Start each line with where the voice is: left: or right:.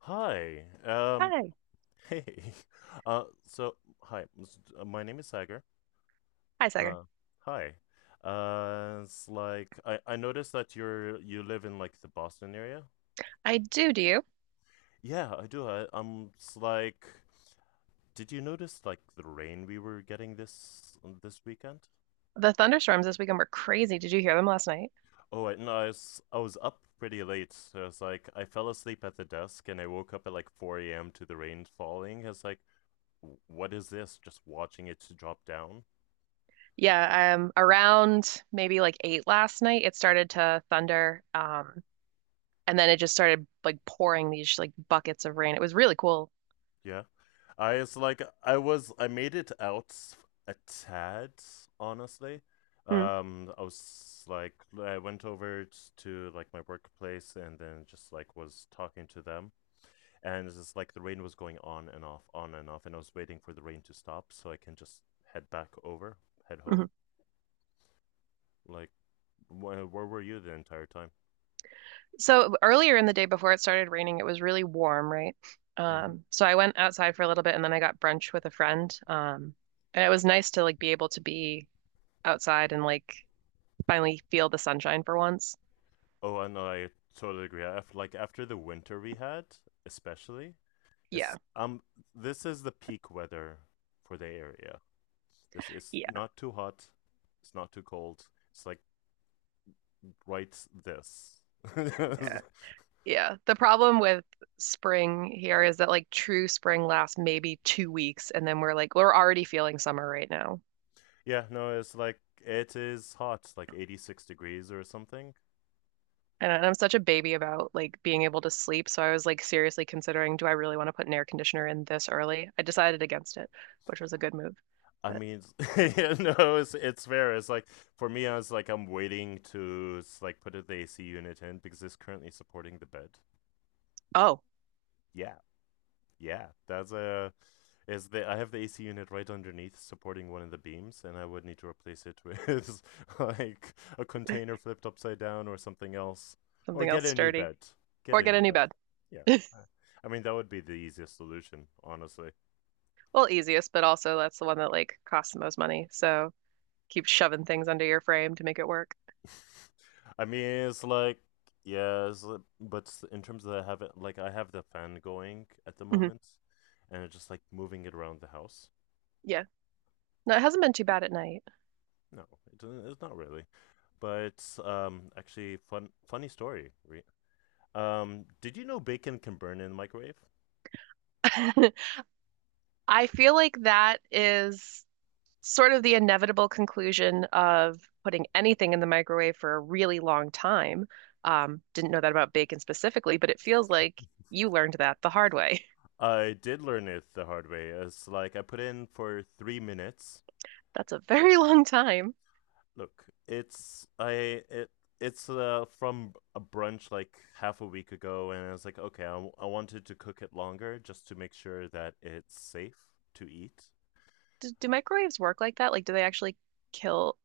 left: Hi.
right: Hi.
left: Hey. Uh, so, hi. My name is Sagar.
right: Hi, Sagar.
left: Uh, hi. It's like I noticed that you live in like the Boston area.
right: I do, do you?
left: Yeah, I do. I, I'm. It's like, did you notice like the rain we were getting this this weekend?
right: The thunderstorms this weekend were crazy. Did you hear them last night?
left: Oh, no, I was up pretty late. So it's like I fell asleep at the desk and I woke up at like 4 a.m. to the rain falling. It's like, "W- what is this?" Just watching it to drop down.
right: Yeah, Around maybe like eight last night, it started to thunder, and then it just started like pouring these like buckets of rain. It was really cool.
left: Yeah. I was like I was I made it out a tad, honestly.
right: Mm,
left: I was like I went over to like my workplace and then just like was talking to them, and it's just like the rain was going on and off, on and off, and I was waiting for the rain to stop so I can just head back over, head home.
right: mhm.
left: Like wh where were you the entire time?
right: So earlier in the day before it started raining, it was really warm, right?
left: hmm
right: So I went outside for a little bit and then I got brunch with a friend. And it was nice to like be able to be outside and like finally feel the sunshine for once.
left: Oh, I know, I totally agree. After the winter we had, especially.
right: Yeah.
left: It's This is the peak weather for the area. This is
right: Yeah.
left: not too hot, it's not too cold. It's like right this.
right: Yeah. Yeah. The problem with spring here is that like true spring lasts maybe 2 weeks and then we're already feeling summer right now.
left: Yeah, no, it's like it is hot, like 86 degrees or something.
right: And I'm such a baby about like being able to sleep, so I was like seriously considering, do I really want to put an air conditioner in this early? I decided against it, which was a good move.
left: I
right: But
left: mean, yeah. No, it's fair. It's like for me, I was like I'm waiting to like put the AC unit in because it's currently supporting the bed.
right: oh,
left: Yeah. Yeah, that's a is the I have the AC unit right underneath supporting one of the beams, and I would need to replace it with like a container flipped upside down or something else, or
right: something
left: get
right: else
left: a new
right: sturdy.
left: bed. Get
right: Or
left: a
right: get a
left: new
right: new
left: bed.
right: bed.
left: Yeah. Uh, I mean, that would be the easiest solution, honestly.
right: Well, easiest, but also that's the one that like costs the most money. So keep shoving things under your frame to make it work.
left: I mean, it's like yeah, it's like- but s- in terms of I have the fan going at the
right: Hmm.
left: moment, and it's just like moving it around the house.
right: Yeah. No, it hasn't been too bad at night.
left: No, it's not really. But actually, funny story. Did you know bacon can burn in the microwave?
right: I feel like that is sort of the inevitable conclusion of putting anything in the microwave for a really long time. Didn't know that about bacon specifically, but it feels like you learned that the hard way.
left: I did learn it the hard way. It's like I put in for 3 minutes.
right: That's a very long time.
left: Look, it's I it it's from a brunch like half a week ago, and I was like, okay, I wanted to cook it longer just to make sure that it's safe to eat.
right: Do microwaves work like that? Like, do they actually kill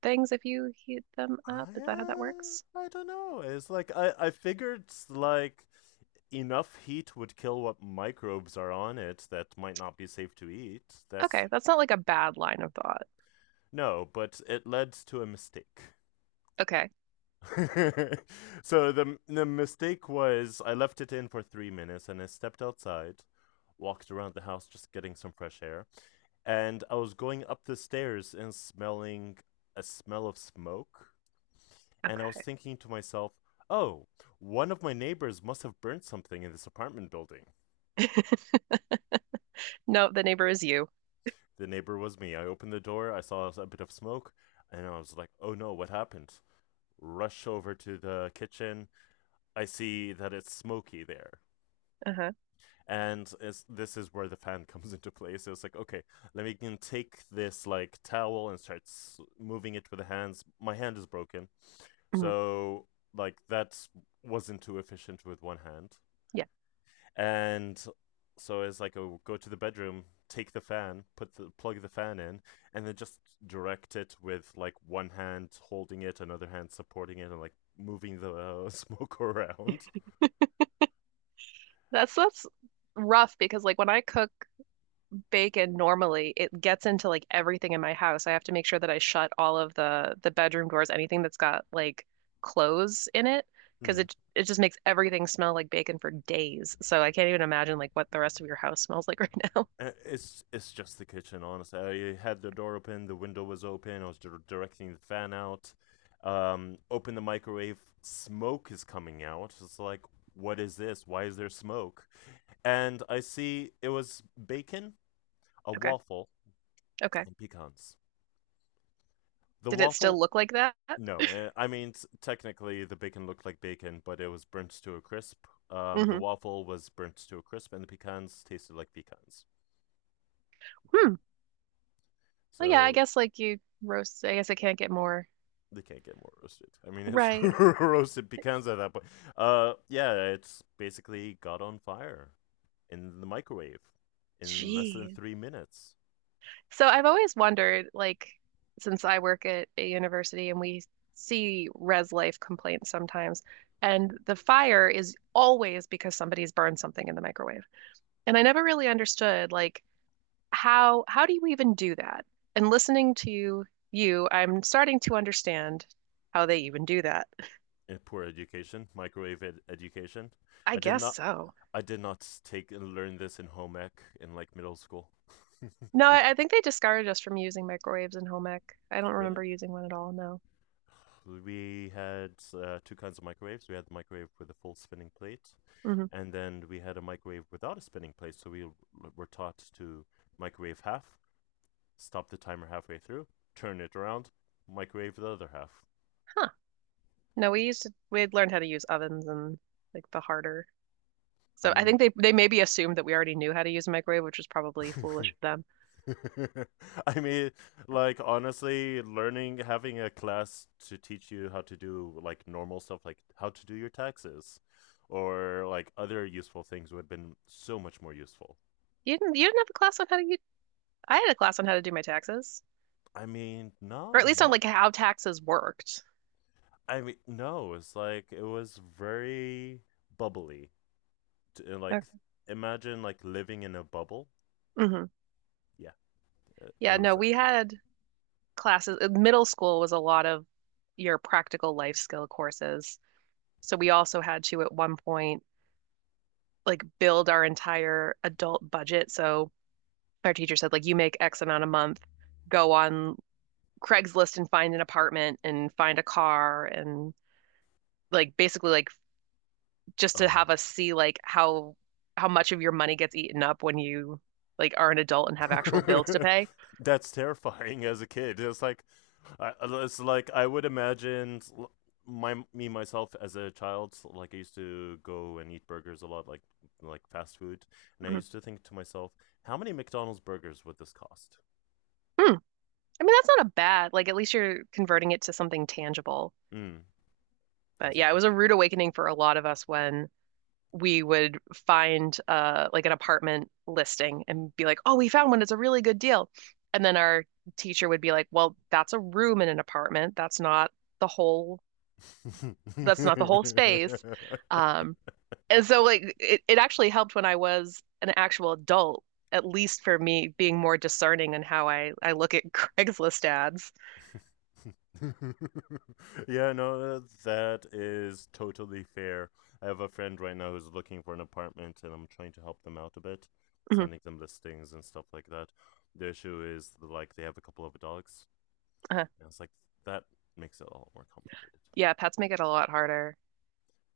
right: things if you heat them up? Is that how that works?
left: I don't know. It's like I figured like enough heat would kill what microbes are on it that might not be safe to eat. That's
right: Okay, that's not like a bad line of thought.
left: No, but it led to a mistake.
right: Okay,
left: So the mistake was I left it in for 3 minutes and I stepped outside, walked around the house just getting some fresh air, and I was going up the stairs and smelling a smell of smoke, and I was
right: okay.
left: thinking to myself, "Oh, one of my neighbors must have burnt something in this apartment building."
right: No, the neighbor is you.
left: The neighbor was me. I opened the door, I saw a bit of smoke, and I was like, oh no, what happened? Rush over to the kitchen. I see that it's smoky there.
right: Uh-huh.
left: And this is where the fan comes into play. So it's like, okay, let me can take this like towel and start moving it with the hands. My hand is broken.
right: Mhm.
left: So, like, that wasn't too efficient with one hand.
right: Yeah.
left: And so it's like, oh, go to the bedroom, take the fan, put the plug the fan in, and then just direct it with like one hand holding it, another hand supporting it, and like moving the smoke around.
right: That's rough because like when I cook bacon normally, it gets into like everything in my house. I have to make sure that I shut all of the bedroom doors, anything that's got like clothes in it, because
left: mm.
right: it just makes everything smell like bacon for days. So I can't even imagine like what the rest of your house smells like right now.
left: It's just the kitchen, honestly. I had the door open, the window was open, I was directing the fan out. Open the microwave, smoke is coming out. It's like, what is this, why is there smoke? And I see it was bacon, a
right: Okay.
left: waffle,
right: Okay.
left: and pecans. The
right: Did it still
left: waffle,
right: look like that?
left: no. I mean, technically, the bacon looked like bacon, but it was burnt to a crisp. The
right: Mm-hmm.
left: waffle was burnt to a crisp, and the pecans tasted like pecans.
right: Hmm. Well, yeah, I
left: So
right: guess like you roast, I guess I can't get more.
left: they can't get more roasted. I mean, it's
right: Right.
left: roasted pecans at that point. Yeah, it's basically got on fire in the microwave in less than
right: Jeez.
left: 3 minutes.
right: So I've always wondered, like, since I work at a university and we see res life complaints sometimes, and the fire is always because somebody's burned something in the microwave. And I never really understood, like, how do you even do that? And listening to you, I'm starting to understand how they even do that.
left: Eh, poor education, microwave ed education.
right: I
left: I did
right: guess
left: not,
right: so.
left: I did not take and learn this in home ec in like middle school.
right: No, I think they discouraged us from using microwaves in home ec. I don't
left: Really?
right: remember using one at all, no.
left: We had two kinds of microwaves. We had the microwave with a full spinning plate,
right: Hmm.
left: and then we had a microwave without a spinning plate. So we were taught to microwave half, stop the timer halfway through, turn it around, microwave the other half.
right: Huh. No, we used to, We had learned how to use ovens and like the harder.
left: I
right: So I
left: mean,
right: think they maybe assumed that we already knew how to use a microwave, which was probably foolish of them.
left: I mean, like honestly, learning having a class to teach you how to do like normal stuff, like how to do your taxes, or like other useful things would have been so much more useful.
right: You didn't have a class on how to use, I had a class on how to do my taxes,
left: I mean,
right: or at
left: no,
right: least on
left: no.
right: like how taxes worked.
left: I mean, no, it's like it was very bubbly.
right: Okay.
left: Like, imagine like living in a bubble.
right: Hmm.
left: Yeah, it
right: Yeah,
left: was
right: no,
left: that.
right: we had classes. Middle school was a lot of your practical life skill courses. So we also had to at one point like build our entire adult budget. So our teacher said, like, you make X amount a month, go on Craigslist and find an apartment and find a car, and like basically like just to
left: Oh,
right: have us see like how much of your money gets eaten up when you like are an adult and have actual bills to pay.
left: that's terrifying as a kid. It's like, it's like I would imagine my me myself as a child. Like I used to go and eat burgers a lot, like fast food, and I
right: Mhm.
left: used to think to myself, how many McDonald's burgers would this cost?
right: Hmm. I mean, that's not a bad, like at least you're converting it to something tangible.
left: Mm. I
right: But
left: was
right: yeah, it was a rude awakening for a lot of us when we would find like an apartment listing and be like, "Oh, we found one. It's a really good deal." And then our teacher would be like, "Well, that's a room in an apartment. That's not the whole, that's not the whole
left: like,
right: space. Um, and so like it actually helped when I was an actual adult, at least for me being more discerning in how I look at Craigslist ads.
left: yeah, no, that is totally fair. I have a friend right now who's looking for an apartment, and I'm trying to help them out a bit,
right: Mhm.
left: sending them listings and stuff like that. The issue is like they have a couple of dogs,
right: Uh-huh.
left: and it's like that makes it a lot more complicated.
right: Yeah, pets make it a lot harder.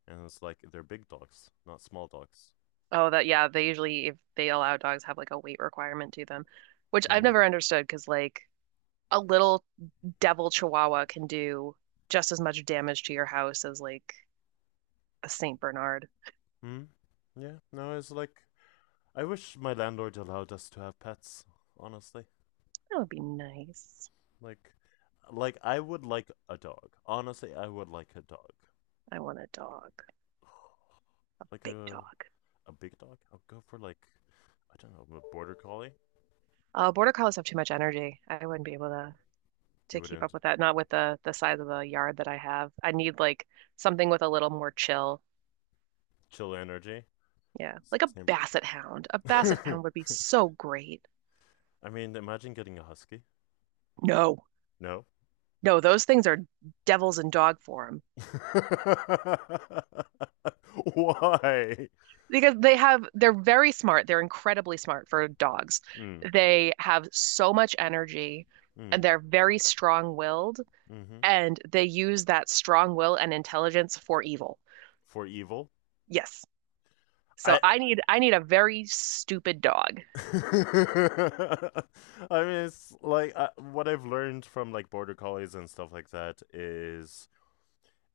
left: And it's like they're big dogs, not small dogs.
right: Oh, that, yeah, they usually if they allow dogs have like a weight requirement to them, which I've
left: Mm.
right: never understood because like a little devil chihuahua can do just as much damage to your house as like a Saint Bernard.
left: Hmm. Yeah. No, it's like I wish my landlord allowed us to have pets. Honestly.
right: That would be nice.
left: Like, like I would like a dog. Honestly, I would like a dog.
right: I want a dog,
left: Like
right: big dog.
left: a big dog. I'll go for like I don't know, a border collie.
right: Border collies have too much energy. I wouldn't be able to
left: You
right: keep up
left: wouldn't
right: with that. Not with the size of the yard that I have. I need like something with a little more chill.
left: chill energy.
right: Yeah, like a
left: Same.
right: basset hound. A basset hound would be so great.
left: I mean, imagine getting a husky.
right: No,
left: No.
right: no, those things are devils in dog form
left: Why?
right: because they have they're very smart. They're incredibly smart for dogs.
left: Mm,
right: They have so much energy and
left: mm,
right: they're very strong-willed
left: mm-hmm.
right: and they use that strong will and intelligence for evil.
left: For evil.
right: Yes.
left: I
right: So I need a very stupid dog.
left: I mean, it's like what I've learned from like border collies and stuff like that is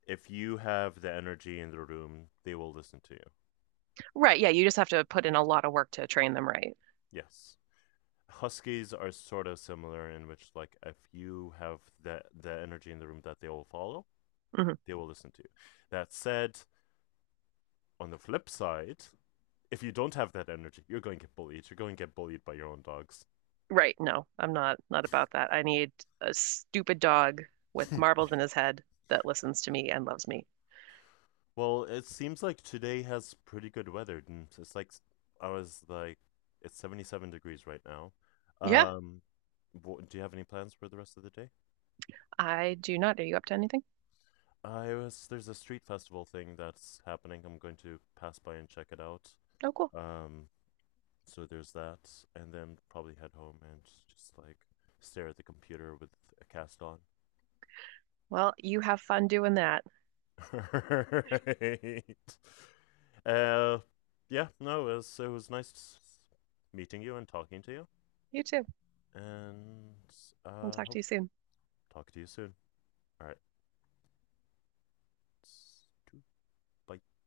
left: if you have the energy in the room, they will listen to you.
right: Right, yeah, you just have to put in a lot of work to train them right.
left: Yes. Huskies are sort of similar in which, like, if you have the energy in the room that they will follow,
right: Hmm.
left: they will listen to you. That said, on the flip side, if you don't have that energy, you're going to get bullied. You're going to get bullied by your own dogs.
right: Right, no, I'm not not about that. I need a stupid dog with marbles in his head that listens to me and loves me.
left: Well, it seems like today has pretty good weather. And It's like I was like, it's 77 degrees right now.
right: Yeah,
left: Um, do you have any plans for the rest of the day?
right: I do not. Are you up to anything?
left: I was There's a street festival thing that's happening. I'm going to pass by and check it out.
right: Oh, cool.
left: Um, so there's that, and then probably head home and just like stare at the computer with a cast on.
right: Well, you have fun doing that.
left: Right. Uh, yeah, no, it was nice meeting you and talking to you,
right: You too.
left: and
right: We'll talk
left: hope
right: to you soon.
left: talk to you soon. All right, bye.